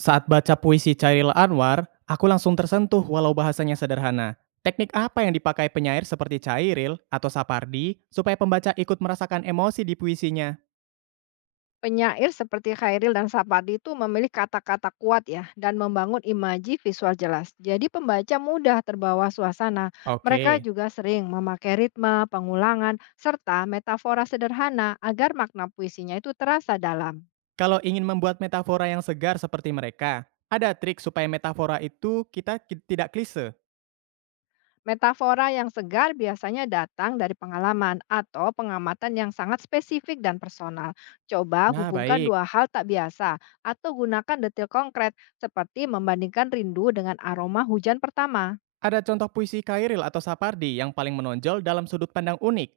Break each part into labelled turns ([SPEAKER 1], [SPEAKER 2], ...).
[SPEAKER 1] Saat baca puisi Chairil Anwar, aku langsung tersentuh walau bahasanya sederhana. Teknik apa yang dipakai penyair seperti Chairil atau Sapardi supaya pembaca ikut merasakan emosi di puisinya?
[SPEAKER 2] Penyair seperti Khairil dan Sapadi itu memilih kata-kata kuat ya dan membangun imaji visual jelas. Jadi pembaca mudah terbawa suasana. Mereka
[SPEAKER 1] Oke,
[SPEAKER 2] juga sering memakai ritme, pengulangan, serta metafora sederhana agar makna puisinya itu terasa dalam.
[SPEAKER 1] kalau ingin membuat metafora yang segar seperti mereka, ada trik supaya metafora itu tidak klise.
[SPEAKER 2] Metafora yang segar biasanya datang dari pengalaman atau pengamatan yang sangat spesifik dan personal. Coba
[SPEAKER 1] Nah,
[SPEAKER 2] hubungkan
[SPEAKER 1] baik.
[SPEAKER 2] dua hal tak biasa atau gunakan detil konkret seperti membandingkan rindu dengan aroma hujan pertama.
[SPEAKER 1] Ada contoh puisi Chairil atau Sapardi yang paling menonjol dalam sudut pandang unik.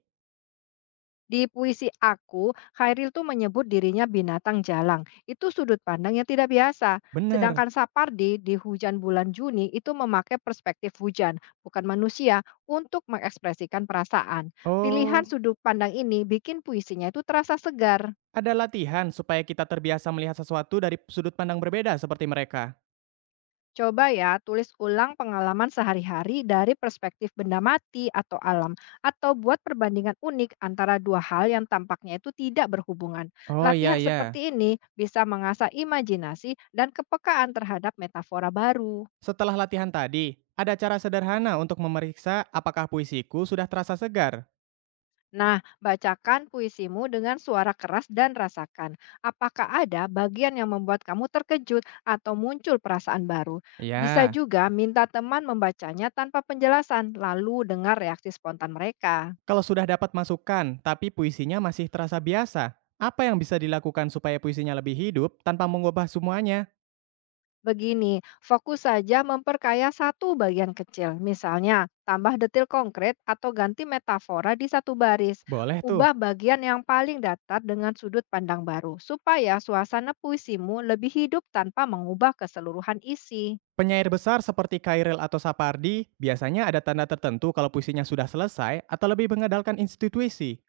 [SPEAKER 2] Di puisi aku, Khairil tuh menyebut dirinya binatang jalang. Itu sudut pandang yang tidak biasa.
[SPEAKER 1] Benar.
[SPEAKER 2] Sedangkan Sapardi di Hujan Bulan Juni itu memakai perspektif hujan, bukan manusia, untuk mengekspresikan perasaan. Pilihan
[SPEAKER 1] Oh,
[SPEAKER 2] sudut pandang ini bikin puisinya itu terasa segar.
[SPEAKER 1] ada latihan supaya kita terbiasa melihat sesuatu dari sudut pandang berbeda seperti mereka.
[SPEAKER 2] Coba ya, tulis ulang pengalaman sehari-hari dari perspektif benda mati atau alam, atau buat perbandingan unik antara dua hal yang tampaknya itu tidak berhubungan.
[SPEAKER 1] Oh, iya
[SPEAKER 2] Latihan seperti
[SPEAKER 1] iya.
[SPEAKER 2] ini bisa mengasah imajinasi dan kepekaan terhadap metafora baru.
[SPEAKER 1] Setelah latihan tadi, ada cara sederhana untuk memeriksa apakah puisiku sudah terasa segar.
[SPEAKER 2] Nah, bacakan puisimu dengan suara keras dan rasakan apakah ada bagian yang membuat kamu terkejut atau muncul perasaan baru. Bisa
[SPEAKER 1] Ya,
[SPEAKER 2] juga minta teman membacanya tanpa penjelasan, lalu dengar reaksi spontan mereka.
[SPEAKER 1] kalau sudah dapat masukan tapi puisinya masih terasa biasa, apa yang bisa dilakukan supaya puisinya lebih hidup tanpa mengubah semuanya?
[SPEAKER 2] Begini, fokus saja memperkaya satu bagian kecil. Misalnya, tambah detil konkret atau ganti metafora di satu baris.
[SPEAKER 1] Boleh tuh.
[SPEAKER 2] Ubah bagian yang paling datar dengan sudut pandang baru, supaya suasana puisimu lebih hidup tanpa mengubah keseluruhan isi.
[SPEAKER 1] Penyair besar seperti Kairil atau Sapardi biasanya ada tanda tertentu kalau puisinya sudah selesai atau lebih mengandalkan institusi.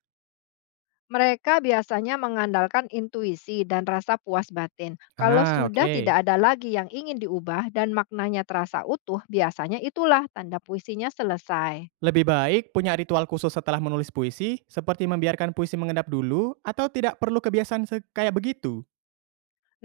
[SPEAKER 2] Mereka biasanya mengandalkan intuisi dan rasa puas batin. Kalau
[SPEAKER 1] Ah,
[SPEAKER 2] sudah tidak
[SPEAKER 1] oke.
[SPEAKER 2] ada lagi yang ingin diubah dan maknanya terasa utuh, biasanya itulah tanda puisinya selesai.
[SPEAKER 1] Lebih baik punya ritual khusus setelah menulis puisi, seperti membiarkan puisi mengendap dulu atau tidak perlu kayak begitu?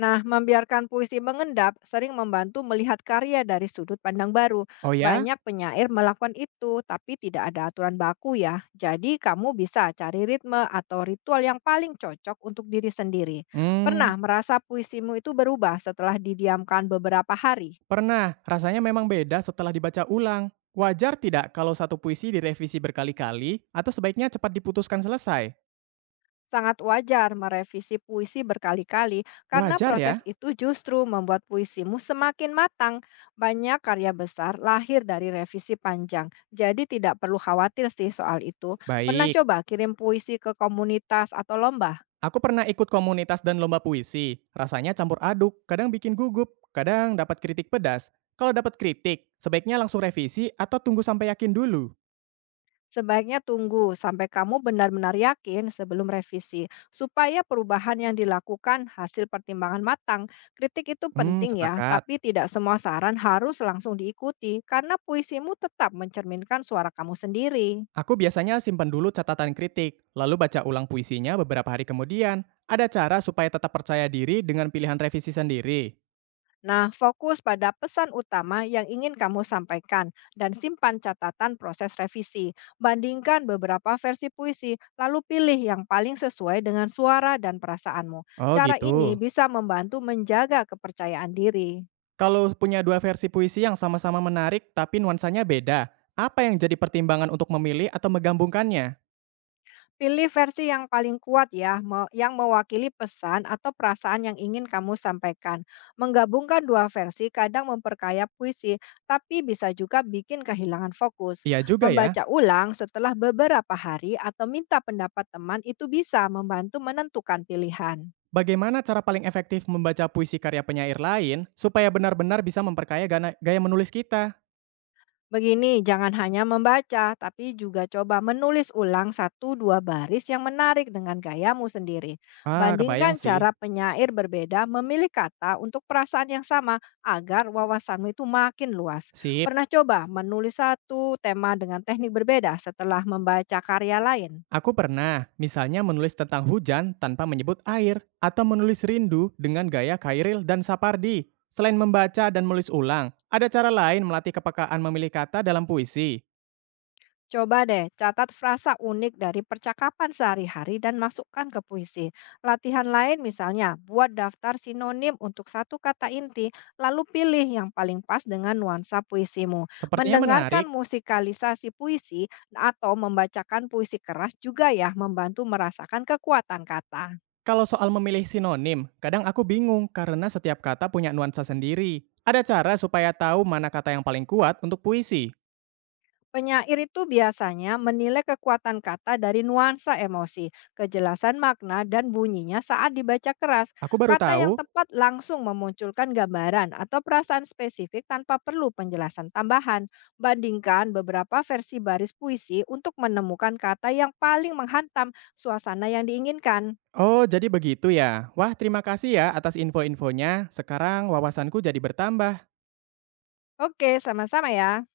[SPEAKER 2] Nah, membiarkan puisi mengendap sering membantu melihat karya dari sudut pandang baru.
[SPEAKER 1] Oh ya?
[SPEAKER 2] Banyak penyair melakukan itu, tapi tidak ada aturan baku ya. Jadi, kamu bisa cari ritme atau ritual yang paling cocok untuk diri sendiri. Pernah
[SPEAKER 1] Hmm,
[SPEAKER 2] merasa puisimu itu berubah setelah didiamkan beberapa hari?
[SPEAKER 1] pernah. Rasanya memang beda setelah dibaca ulang. Wajar tidak kalau satu puisi direvisi berkali-kali atau sebaiknya cepat diputuskan selesai?
[SPEAKER 2] Sangat wajar merevisi puisi berkali-kali karena
[SPEAKER 1] Wajar
[SPEAKER 2] proses
[SPEAKER 1] ya?
[SPEAKER 2] itu justru membuat puisimu semakin matang. Banyak karya besar lahir dari revisi panjang, jadi tidak perlu khawatir sih soal itu. Pernah
[SPEAKER 1] Baik.
[SPEAKER 2] coba kirim puisi ke komunitas atau lomba?
[SPEAKER 1] Aku pernah ikut komunitas dan lomba puisi. Rasanya campur aduk, kadang bikin gugup, kadang dapat kritik pedas. Kalau dapat kritik, sebaiknya langsung revisi atau tunggu sampai yakin dulu.
[SPEAKER 2] Sebaiknya tunggu sampai kamu benar-benar yakin sebelum revisi, supaya perubahan yang dilakukan hasil pertimbangan matang. Kritik itu
[SPEAKER 1] Hmm,
[SPEAKER 2] penting ya,
[SPEAKER 1] sepakat.
[SPEAKER 2] tapi tidak semua saran harus langsung diikuti, karena puisimu tetap mencerminkan suara kamu sendiri.
[SPEAKER 1] Aku biasanya simpan dulu catatan kritik, lalu baca ulang puisinya beberapa hari kemudian. Ada cara supaya tetap percaya diri dengan pilihan revisi sendiri.
[SPEAKER 2] Nah, fokus pada pesan utama yang ingin kamu sampaikan dan simpan catatan proses revisi. Bandingkan beberapa versi puisi, lalu pilih yang paling sesuai dengan suara dan perasaanmu.
[SPEAKER 1] Oh
[SPEAKER 2] Cara
[SPEAKER 1] gitu.
[SPEAKER 2] ini bisa membantu menjaga kepercayaan diri.
[SPEAKER 1] Kalau punya dua versi puisi yang sama-sama menarik tapi nuansanya beda, apa yang jadi pertimbangan untuk memilih atau menggabungkannya?
[SPEAKER 2] Pilih versi yang paling kuat ya, yang mewakili pesan atau perasaan yang ingin kamu sampaikan. Menggabungkan dua versi kadang memperkaya puisi, tapi bisa juga bikin kehilangan fokus.
[SPEAKER 1] Iya juga ya.
[SPEAKER 2] Membaca ulang setelah beberapa hari atau minta pendapat teman itu bisa membantu menentukan pilihan.
[SPEAKER 1] Bagaimana cara paling efektif membaca puisi karya penyair lain supaya benar-benar bisa memperkaya gaya menulis kita?
[SPEAKER 2] Begini, jangan hanya membaca, tapi juga coba menulis ulang satu dua baris yang menarik dengan gayamu sendiri.
[SPEAKER 1] Ah,
[SPEAKER 2] Bandingkan
[SPEAKER 1] kebayang sih.
[SPEAKER 2] cara penyair berbeda memilih kata untuk perasaan yang sama agar wawasanmu itu makin luas.
[SPEAKER 1] Sip.
[SPEAKER 2] Pernah coba menulis satu tema dengan teknik berbeda setelah membaca karya lain?
[SPEAKER 1] Aku pernah, misalnya menulis tentang hujan tanpa menyebut air, atau menulis rindu dengan gaya Kairil dan Sapardi. Selain membaca dan menulis ulang, ada cara lain melatih kepekaan memilih kata dalam puisi.
[SPEAKER 2] Coba deh catat frasa unik dari percakapan sehari-hari dan masukkan ke puisi. Latihan lain misalnya, buat daftar sinonim untuk satu kata inti, lalu pilih yang paling pas dengan nuansa puisimu.
[SPEAKER 1] Sepertinya
[SPEAKER 2] Mendengarkan
[SPEAKER 1] menarik,
[SPEAKER 2] musikalisasi puisi atau membacakan puisi keras juga ya membantu merasakan kekuatan kata.
[SPEAKER 1] kalau soal memilih sinonim, kadang aku bingung karena setiap kata punya nuansa sendiri. Ada cara supaya tahu mana kata yang paling kuat untuk puisi.
[SPEAKER 2] Penyair itu biasanya menilai kekuatan kata dari nuansa emosi, kejelasan makna, dan bunyinya saat dibaca keras.
[SPEAKER 1] Aku baru
[SPEAKER 2] Kata yang
[SPEAKER 1] tahu.
[SPEAKER 2] tepat langsung memunculkan gambaran atau perasaan spesifik tanpa perlu penjelasan tambahan. Bandingkan beberapa versi baris puisi untuk menemukan kata yang paling menghantam suasana yang diinginkan.
[SPEAKER 1] Oh, jadi begitu ya. Wah, terima kasih ya atas info-infonya. Sekarang wawasanku jadi bertambah.
[SPEAKER 2] Oke, sama-sama ya.